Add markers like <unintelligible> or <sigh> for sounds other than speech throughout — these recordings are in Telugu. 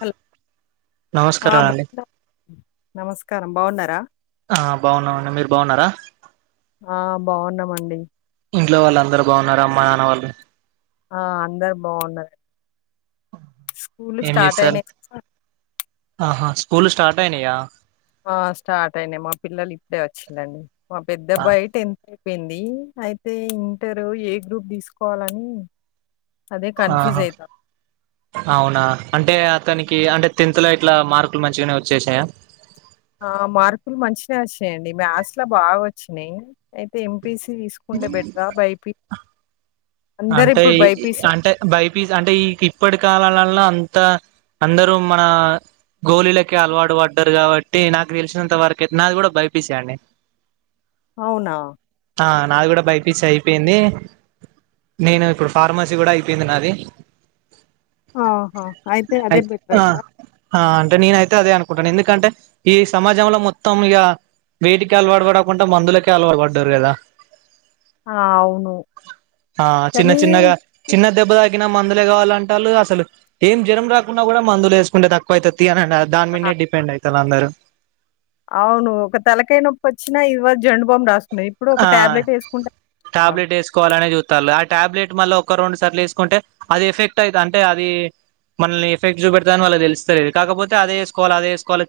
హలో ఆ నమస్కారం అండి బాగున్న నమస్కారం బాగున్నారా ఆ బాగున్నామండి మీరు బాగున్నారా ఆ బాగున్నామండి ఇంట్లో వాళ్ళు అందరు బాగున్నారు అమ్మా నాన్న వాళ్ళు ఆ అందరు బాగున్నారం స్కూలు ఏం స్టార్ట్ చేస్తారు అయినాయి ఆహా స్కూల్ స్టార్ట్ అయినాయా ఆ స్టార్ట్ అయినాయి మా పిల్లలు ఇప్పుడే వచ్చిలండి మా పెద్ద ఆ, అబ్బాయి టెన్ అయిపోయింది అయితే ఇంటరు ఏ గ్రూప్ తీసుకోవాలని అదే కన్ఫ్యూజ్ ఆహా అయితా అవునా అంటే అ తనికి అంటే టెన్త్ లో ఇట్లా మార్కులు మంచిగానే వచ్చేసాయా ఆ మార్కులు మంచిగానే వచ్చాయండి మ్యాథ్స్ లో బాగా వచ్చినాయి అయితే ఎం పిసి తీసుకుంటే బెట్రా బైపి అంటే ఇ అంటే బైపీ అంటే ఈ ఇప్పటి కాలాలల్ల అన్ త అందరూ మన గోలీలకే అలవాటు పడ్డారు కాబట్టి నాకు తెలిసినంత వరకైతే నాది కూడా బైపిసేయండి అవునా ఆ నాకు కూడా బైపిసి అయిపోయింది నేను ఇప్పుడు ఫార్మసీ కూడా అయిపోయింది నాది ఆహా అదే అయితే బెటర్ అ అంటారా ఆ అంటే నేనైతే అదే అనుకు కుంటానా ఎందుకంటే ఈ సమాజంల మొత్తం ఇగ వేటికి అలవాటు పడకుండా మందులకే అలువాటు పడ్డారు కదా ఆ అవును ఆ చిన్న కానీ చిన్నగా చిన్న దెబ్బ త తగిన మందులే కావాలంటళ్ళు అసలు ఏం జ్వరం రాకుంన్నా కూడా మందులేసుకుంటే తక్కువైతతి అని అం దా దాని ఆ మీన్నే డిపెండ్ అవుతాళ్ళు అందరు అవును ఒక తలకయ నొప్పి వచ్చినా ఇదిగో జండు బామ్ రాసు ఆ టాబ్లెట్ వేసుకోవాలనే చూస్తాళ్ళు ఆ టాబ్లెట్ మళ్ళ ఒక రెండు సాట్ల ఎసుకుంటే అది ఎఫెక్ట్ అవుత అంటే అది మనల్ని ఎఫెక్ట్ చూపెడుతది అని వాళ్ళకి తెలుస్తాలేదు కాకపోతే అదేసుకోవాలి అదేసుకోవాలి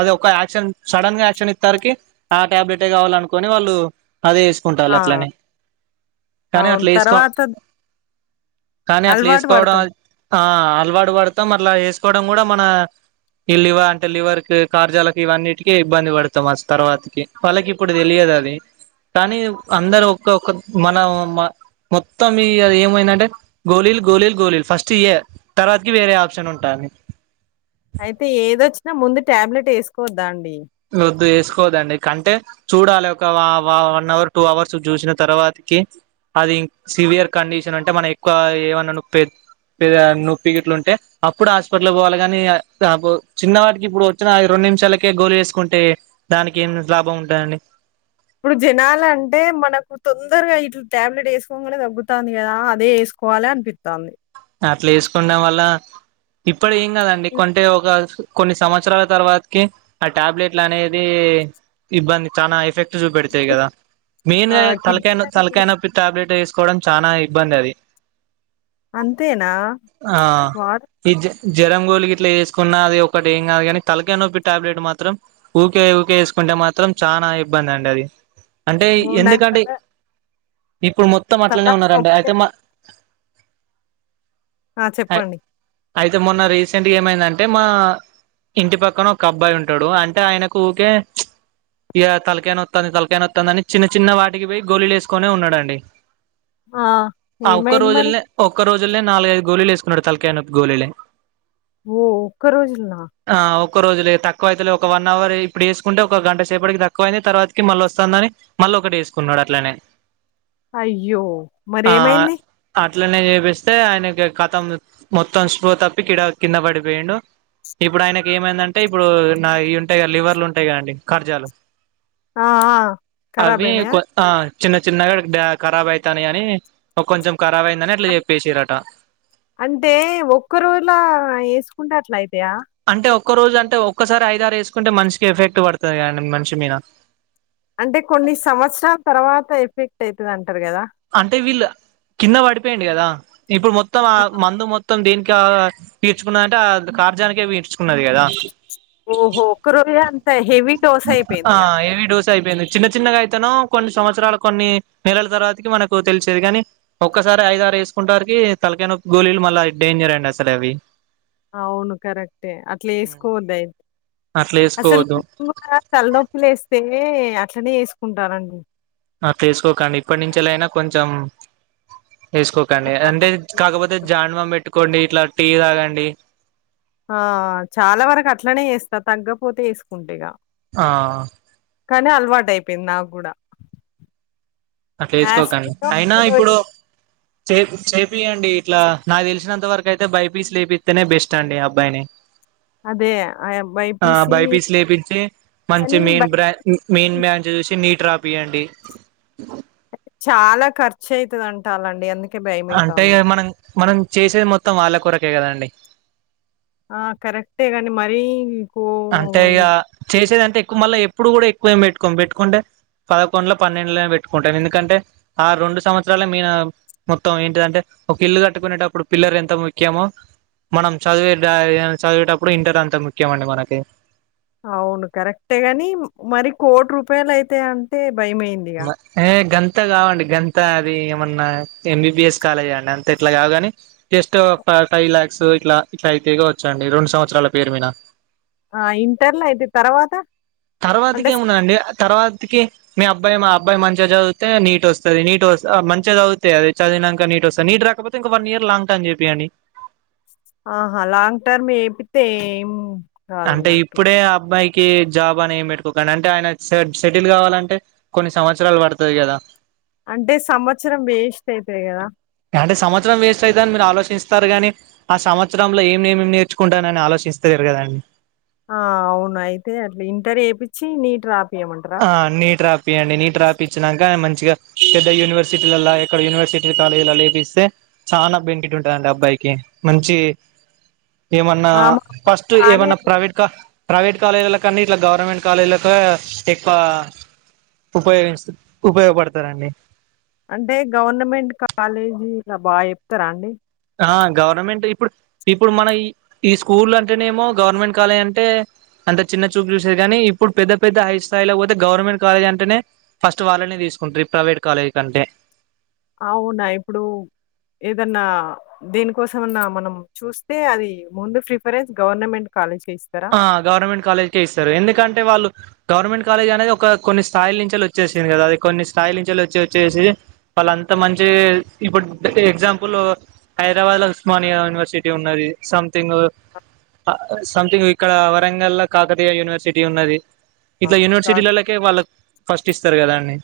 అది ఒక యాక్షన్ సడన్ గా యాక్షన్ ఇత్తరుకి ఆ ట్యాబ్లెటే కావాలనుకోని వాళ్ళు అదే ఎసుకుంటాళ్ళు ఆ! అట్లని కానీ అవును. అట్లా ఎసుకో తర్వాత కానీ అట్లా అలవాటు ఎసుకోవడం పడతాం. ఆద్ అలవాటు పడుతం అట్లా ఎస్ కోవడం కూడా మన ఈలివ అంటే లివర్ కు కార్జాలకు ఇవన్నిటికి ఇబ్బంది పడుతాం తర్వాతకి వాళ్ళకి ఇప్పుడు తెలియదు అద్ ది కానీ ఆ! అందరు ఒక్క ఒక మనం మ మొత్తం ఇ ఏమైందంటే గోలీలు గోలీలు గోలీలు ఫస్ట్ ఇయ్యే తర్వాతికి వేరే అప్షన్ ఉంటంది అయితే ఏదొచ్చినా ముందు టాబ్లెట్ వేసుకోవద్దా అండి వద్దు ఎస్ కోదండి కంటే చూడాలి ఒక వ వన్ అవర్ టూ అవర్స్ చూసిన తర్వాతకి అది సివియర్ కండిషన్ అంటే మన ఎక్కువ ఏమన్నా నోప్పే నొప్పిగిట్ల ఉంటే అప్పుడు హాస్పిటల్ పోవాలి కానీ చిన్నవాటికి ఇప్పుడు వచ్చిన రెండు నిమిషాలకే గోలి వేసుకుంటే దానికి ఏం లాభం ఉంటుందండి ఇప్పుడు జనాాల అంటే మనకు తొందరగా ఇట్ల టాబ్లెట్ వేసుకోనే తగ్గుతాంది కదా అదే ఎస్ కోవాలి అనిపితాంది అట్లా వేసుకోండం వల్ల ఇప్పుడు ఏం కాదండి కొంటే ఒక కొన్ని సంవత్సరాల తర్వాతకి ఆ టాబ్లెట్లు అనేది ఇబ్బంది చాలా ఎఫెక్ట్ చూపెడతాయి కదా ఆ! మెయిన్గా తలకా కిడ్నీల మీద తలకా నొప్పి టాబ్లట్ వే కోవడం చానా ఇబ్బంది అది అంతేనా వా జ్వరంగోలి ఇట్లా వేసుకున్న అది ఒకటి ఏం కాదు కానీ తలకాయి నొప్పి టాబ్లెట్ మాత్రం ఊకే ఊకేసుకు ఉంటే మాత్రం చానా ఇబ్బంది అండి అది అంటే ఓహ్! నాకు ఎందుకంటె తల ఇప్పుడు మొత్తం తల అట్లనే ఉన్నారండి నొప్పి అయితే మా ఆ చెప్పండి అయితే మొన్న రీసెంట్గా ఏమైందంటే మా ఇంటి పక్కన ఒక అబ్బాయి ఉంటాడు అంటే ఆయనకు ఊకే ఇగ తలకైనతుంది తలకైనత్తాంది అని చిన్న చిన్న వాటికి పోయి గోలీలు వేసుకొనే ఉన్నాడండి ఆ! ఆ ఒక్క ఏమైంది మరి? రోజుల్లనే ఒ ఒక రోజుల్లోనే నాలుగైదు గోలీలేకున్నాడు తలకాయి నొప్పి గోలిలే ఓ ఒక్క రోజులోనా ఒక్క రోజులే తక్కువ అయితలే ఒక వన్ అవర్ ఇప్పుడేసుకుంటే ఒక గంట సేపటికి తక్కువ అయింది తర్వాతకి మళ్ళీ వస్తాందని మళ్ ఒకటి వేసుకున్నాడు అట్లనే అయ్యో ఆ మరేమైంది అట్లనే చేపిస్తే ఆయనకి కతం మొత్తం స్పృహ తప్పి కిడ కింద పడిపోయిండు ఇప్పుడు ఆయనకి ఏమైందంటే ఇప్పుడు నా ఇ ఉంటాయి కదా లివర్లు ఉంటాయి కదండి ఖర్జాలు ఆ ఆ కరాబ్ అవి అయినయా కొ ఆ చిన్న చిన్నగా డ ఖరాబ్ అయితానయని కొంచెం ఖరాబ్ అయిందని అట్లా చె అంటే ఒక్క రోజులా ఎసుకుంటే అట్ల అయితయా అంటే ఒక్క రోజు అంటే ఒక్కసారి ఐదారు వేసుకుంటే మనిషికి ఎఫెక్ట్ పడుతది కదండి మనిషి మీన అంటే కొన్ని సంవత్సరాల తర్వాత ఎఫెక్ట్ అయితదం అంటే వీళ్ళు కింద పడిపొయిండి కదా ఇప్పుడు మొత్తం ఆ మందు మొత్ మొత్తం దీనికా పీర్చుకున్నంటే ఆ కార్జానికే పీర్చుకున్నది కదా ఓహో ఒక్క రోజే అంత హెవీ డోస్ ఆ అయిపోయింది ఇగ హెవీ డోస్ అయిపోయింది చిన్న చిన్నగా కొన్ని సంవత్సరాలు కొన్ని నెలల తర్వాత్ మనకు తెలిసేది కాని ఒక్కసారి ఐద ఆరు వేసుకుంట వరికి తలకాయి నొప్పి గోలీలు మళ్ళా డేంజర్ అండి అసలు అవి అవును కరెక్టే అట్లా వేసుకోవద్దయి అట్లా అసలు వేసుకోవద్దు నేను కూడా తలనొప్పి లేస్తే అట్లనే వేసుకుంటానండి అట్ల వేసుకోకండి ఇప్పటి నుంచి లే అయినా కొంచెం వేసుకోకండి ఆ అంటే కాకపోతే జాన్డు బాంబ్ పెట్టుకోండి ఇట్లా టీ తాగండి ఆ చాలా వరకు అట్లనే చేస్తా తగ్గపోతే వేసుకుంటీగా ఆ అయిపోయింది నాగూడా అట్లా ఎసుకోకండి అయినా ఏదో ఇప్పుడు చే చేపియండి ఇట్లా నాకు తెలిసినంత వరకు అయితే బైపీస్ లేపిస్తేనే బెస్ట్ అండి అబ్బాయిని అదే ఆ బైపీసి బైపీస్ లేపించి మంచి అని బై మెయిన్ బ్రాం మెయిన్ మ చూసి నీట్ రాపియండి చాలా ఖర్చు అయితది అంటాలండి ఎందుక అంటే ఇగ మనం మనం చేసేది మొత్తం వాళ్ళ కొరకే కదండి ఆ కరెక్టే గాని మరీ కో అంటే ఇగ ఎ చేసేదంటే ఎక్కువ మళ్ళ ఎప్పుడు కూడా ఎక్కువేమి పెట్టుకోమ్ పెట్టుకుంటే పదకొండుల పన్నెండుల పెట్టుకుంటాం ఎందుకంటే ఆ రెండు సంవత్సరాల మీన మొత్తం ఏంటిదంటే ఒక ఇల్లు కట్టుకునేటప్పుడు పిల్లర్ ఎంత ముఖ్యమో మనం చదివే చదివేటప్పుడు ఇంటర్ అంతా ముఖ్యం అండి మనకి అవును కరెక్టే గాని మరి కోటి రూపాయలు అయితే అంటే భయమైందిగ. ఏ గంత అంత కావండి గంత అది ఏమన్నా ఎంబీబిఎస్ కాలేజ అండి అంత ఇట్లా కావుగాని జస్ట్ ఒక ఫైవ్ ల్యాక్స్ ఇట్లా ఇట్లా అయితగా వచ్చండి రెండు సంవత్సరాల పేరు మీద ఆ ఇంటర్లో అయితే తర్వాత అంటే తర్వాతకి స్ ఏమున్నదండి తర్వాత కి మీ అబ్బాయి మా అబ్బాయి మంచిగా చదివితే నీట్ వస్తది నీట్ వ మంచిగా చదువుతే అది చదివినాక నీ వస్తా నీట్ రాకపోతే ఇంక వన్ ఇయర్ లాంగ్ టర్మ్ చేపియండి ఆహా లాంగ్ టర్మ్ ఎపిత్తే ఎమో అంటే ఇప్పుడే ఆ అబ్బాయికి కి జాబ్ అని ఏం పెట్టుకోకండి అంటే ఆయన సెటిల్ కావాలంటే కొన్ని సంవత్సరాలు పడుతది కదా అంటే సంవత్సరం వేస్ట్ అయితది కదా అంటే సంవత్సరం వేస్ట్ అయిత అని మీరు ఆలోచిస్తారు గానీ ఆ సంవత్సరంలో ఏమేమి నేర్చుకుంటారు అని ఆలోచిస్తలేరు కదండి ఆ అవును అయితే అట్లా ఇంటర్ చేపిచ్చి నీట్ రా ఆ నీట్ రాపియండి నీట్ రాపిచ్చి నాక మంచి మంచిగా పెద్ద యూనివర్సిటీలలా ఎక్కడ యూనివర్సిటీ కాలేజీలో లేపిస్తే చాలా బెనిఫిట్ ఉంటదంట అబ్బాయికి కే మంచి ఏమన్నా ఆ! మా అబ్బాయి ఫస్ట్ బానే ఏమన్నా ప్రైవేట్ క ప్రైవేట్ కాలేజీల కన్నా ఇట్లా గవర్నమెంట్ కాలేజీలకు ఎక్కువ ఉపయోగించు ఉపయోగపడతారండి అంటే గవర్నమెంట్ కాలేజీ ఇలా బాగా చెప్తారా అండి ఆ గవర్నమెంట్ ఇప్పుడు ఇప్పుడు మన ఈ ఈ స్కూల్ అంటేనేమో గవర్నమెంట్ కాలేజ్ అంటే అంత చిన్న చూపు చూసేది కానీ ఇప్పుడు పెద్ద పెద్ద హై స్థాయిలో పోతే గవర్నమెంట్ కాలేజ్ అంటేనే ఫస్ట్ వాళ్ళని తీసు తీసుకుంట ప్రైవేట్ కాలేజ్ కంటే అవునా ఇప్పుడు ఏదన్నా దేనికోసమన్నా మనం చూస్తే అది ముందు ప్రిఫరెన్స్ గవర్నమెంట్ కాలేజ్ ఆ గవర్నమెంట్ కాలేజ్కే ఇస్తారు ఎందుకంటే వాళ్ళు గవర్నమెంట్ కాలేజ్ అనేది ఒక కొన్ని స్థాయిల నుంచి వచ్చేసింది కదా అది కొన్ని స్థాయిల నుంచి వచ్చి వచ్చేసి వాళ్ళ అంత మంచి ఇప్పుడు ఎగ్జాంపుల్ హైదరాబాద్ లో ఉస్మానియా యూనివర్సిటీ ఉన్నది థింగ్ సంథింగ్ ఇక్కడ వరంగల్ లో కాకతీయ యూనివర్సిటీ ఉన్నది ఆ! ఇట్లా కా యూనివర్సిటీలలోకే వాళ్ళ ఫస్ట్ ఇస్తారు కదా అండి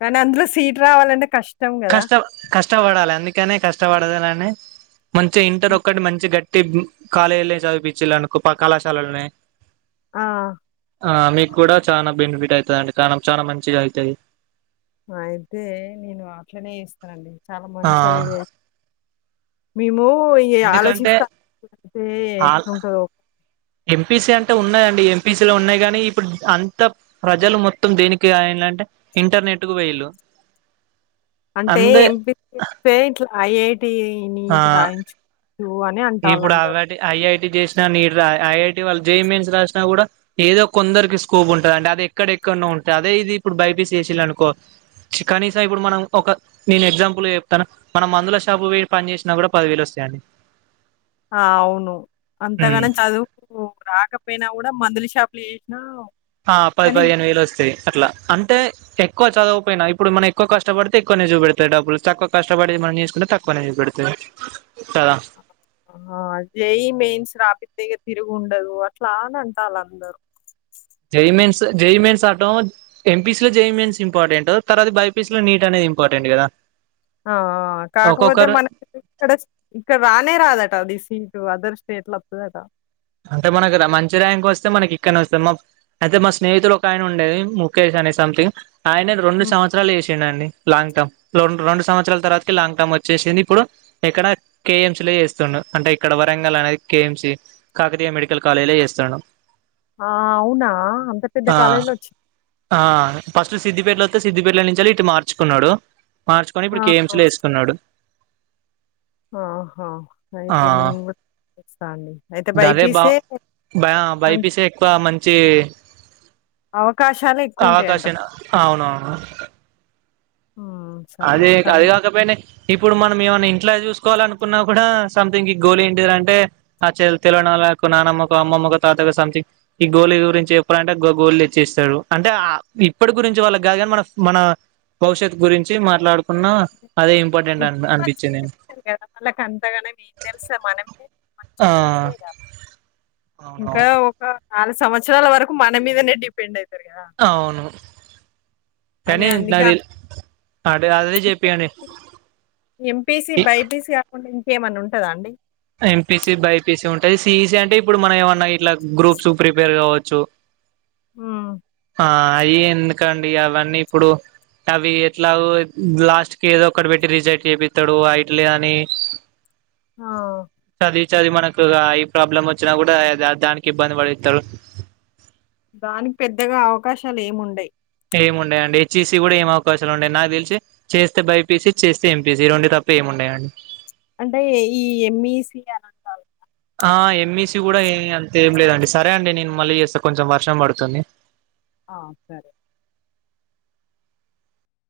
కానీ అందులో సీటు రావాలంటే కష్టం గదా! కష్ట కష్టపడాలి అందుకనే కష్టపడదులని మంచిగా ఇంటర్ ఆ! ఒక్కటి మంచి గట్టి కాలేజీలో చదివిపిచిలునుకో కళాశాలలనే ఆ ఆ మీకు కూడా చాలా బెనిఫిట్ అయితదండి కణం చానా మంచిగా అయితది అయితే నేను అట్లనే చేస్తనండి చాలా ఆ మంచి ఐడియా మేము ఏ ఎందుకంటే ఆలోచిస్తా అయితే ఎటుంటదొ ఎంపీసి అంటే ఉన్నాదండి ఎంపీసి లో ఉన్నాయి గానీ ఇప్పుడు అంత ప్రజలు మొత్తం దేనికి ఆయన అంటే ఇంటర్నెట్ కు పోయిలు అంటే ఎంపీసి చేస్తే ఇట్లా ఐఐటి ఆ నీట్ రాయించు ఇప్పుడు అవటి ఐఐటి తీసుకొని ఐఐటీ వాళ్లు జేఈఈ మెయిన్స్ రాాసిన కూడా ఏదో కొందరికి స్కోప్ ఉంటది అది ఎక్కడెక్కడనో అదే ఇది ఇప్పుడు బైపిసి చేసిండనుకో కనీసం ఇప్పుడు మనం ఒక నేను ఎగ్జాంపుల్ గ చెప్తాన మనం మందుల షాపుకి పొయి పని చేసినా కూడా పదివేలు వస్తాయండి అవును అంతగాన చదువు రాకపోయినా కూడా మందుల షాపు ప్లేష్నా <unintelligible> ఆ పది పదిహేను వేలు వస్తాయి అట్లా అ ఎక్కువ చదువకపోయిన ఇప్పుడు మనం ఎక్కువ కష్టపడితే ఎక్కువనే చూపెడతయి డబ్బులు తక్కువ కష్టపడి మనం తీసుకుంటే తక్కువ పని పెడితే ఆ జెఈఈ మెయిన్స్ రాపితే తిరుగుండదు అట్లా అని అంటాల అందరూ JEE mains J E E mains రాటం ఎంపీసి లో J E E mains important తర్వాత బైపీసి లో నీట్ అనేది ఇంపార్టెంట్ కదా ఆ ఆ కాకపోతే ఒక్కొక్కరు మనకి ఇక్కడ ఇక్కడ రానే రాదట అ దసి అదర్ స్టేట్ లో వతదట అంటే మనకి మంచి ర్యాంక్ వస్తే మనకి ఇక్కడనే వస్తదమ్మా అయితే మా స్నేహితుడు ఒక ఆయన ఉండే ముఖేష్ అని అ సంథింగ్ ఆయన రెండు హ్మ్. సంవత్సరాలు చేసిండండి లాంగ్ టర్మ్ రం రెండు సంవత్సరాల తర్వాతకి లాంగ్ టర్మ్ వచ్చేసింది ఇప్పుడు ఇక్కడ కేఎంసీ లొ చేస్తున్డు అంటే ఇక్కడ వరంగల్ అనేది కేఎంసీ కాకతీయ మెడికల్ కాలేజీలో చేస్తుండు ఆ! అవునా? అంత పెద్ద ఆ కాలేజ్‌లో వచ్చి ఆ ఫస్ట్ సిద్ధిపేటలో సిద్ధిపేట లొ నుంచెలి ఇటు మార్చుకున్నాడు మార్చుకొని ఇప్పుడు కేఎంసి ఆహా! లో చేస్తున్నాడు ఆహా అయితే నేను కూడా చేస్తా అండి దదే బా బైపీసే బ మంచి బైపిసి ఎక్కువ మంచి అవకాశాలే అవకాశ ఎక్కువుంటాయంటారు. అవునవును హ్మ్. సరే. అదే అది కానీ కాకపోయినా ఇప్పుడు మనం ఏమన్నా ఇంట్లో చూసుకు కోవాలనుకున్నా కూడా సంథింగ్ ఈ గోల్ ఏంటిది రా అంటే ఆ తెలవనోళ్లకు నానమ్మకు అమ్మమ్మకు తాతయ్యకు సంథింగ్ ఈ గోల్ గురించి చెప్పురా అంటే గోల్ తెచ్చిస్తరు అంటే ఇప్పటి గురించి వాళ్ళకి కాదుగాని మన మన భవిష్యత్ గురించి మాట్లాడుకున్న అదే ఇంపార్టెంట్ అని అనిపించింది నేను కదా వాళ్ళకి అంతగాన నేం తెలుసా మనమే ఆ మంచిది చూసేగా. ఇంకా అవునవును ఒక నాలుగు సంవత్సరాల వరకు మన మీదనే డిపెండ్ అయిద్ది అవును అదే కానీ అందుకే ఆ నాది అంటే అద చెప్పియండి ఎంపీసీ బైపీసి కాకుండా ఇంకేమన్నా ఉంటదా అండి ఎంపీసి బైపీసి ఉంటది సిఈసి అంటే ఇప్పుడు మనం ఏమన్నా ఇట్లా గ్రూప్స్ ప్రిపేర్ కావచ్చు అ ఆ ఎందుకండి అవన్నీ ఇప్పుడు అవి ఎట్లాగు లాస్ట్ కి ఏదో ఒకటి పెట్టి రిజెక్ట్ చేపితడు అఐట్లే అని ఆ! చదివి చదివి మనకు ఐ ప్రాబ్లం వచ్చినా గుడా దానికి ఇబ్బంది పడేస్తడు. దానిక్ పెద్దగా అవకాశాలేం ఉండయి. ఏం ఉండయండి. హెచ్ఈసీ గుడ ఏం అవకాశాల్ ఉండయి. నాక్ తెల్సి చేస్తే బైపీసి చేస్తే ఎంపీసి ఈ రెండు తప్ప ఏముం డ అం అంటే ఈ ఎంఈసి అని అంటాన్లు ఆ ఎంఈసీ గుడా ఏ అంత ఏం లేదండి సరే అండి నేను మళ్ళీ చేస్తా కొంచం వర్షం పడుతుంది. ఆ సరే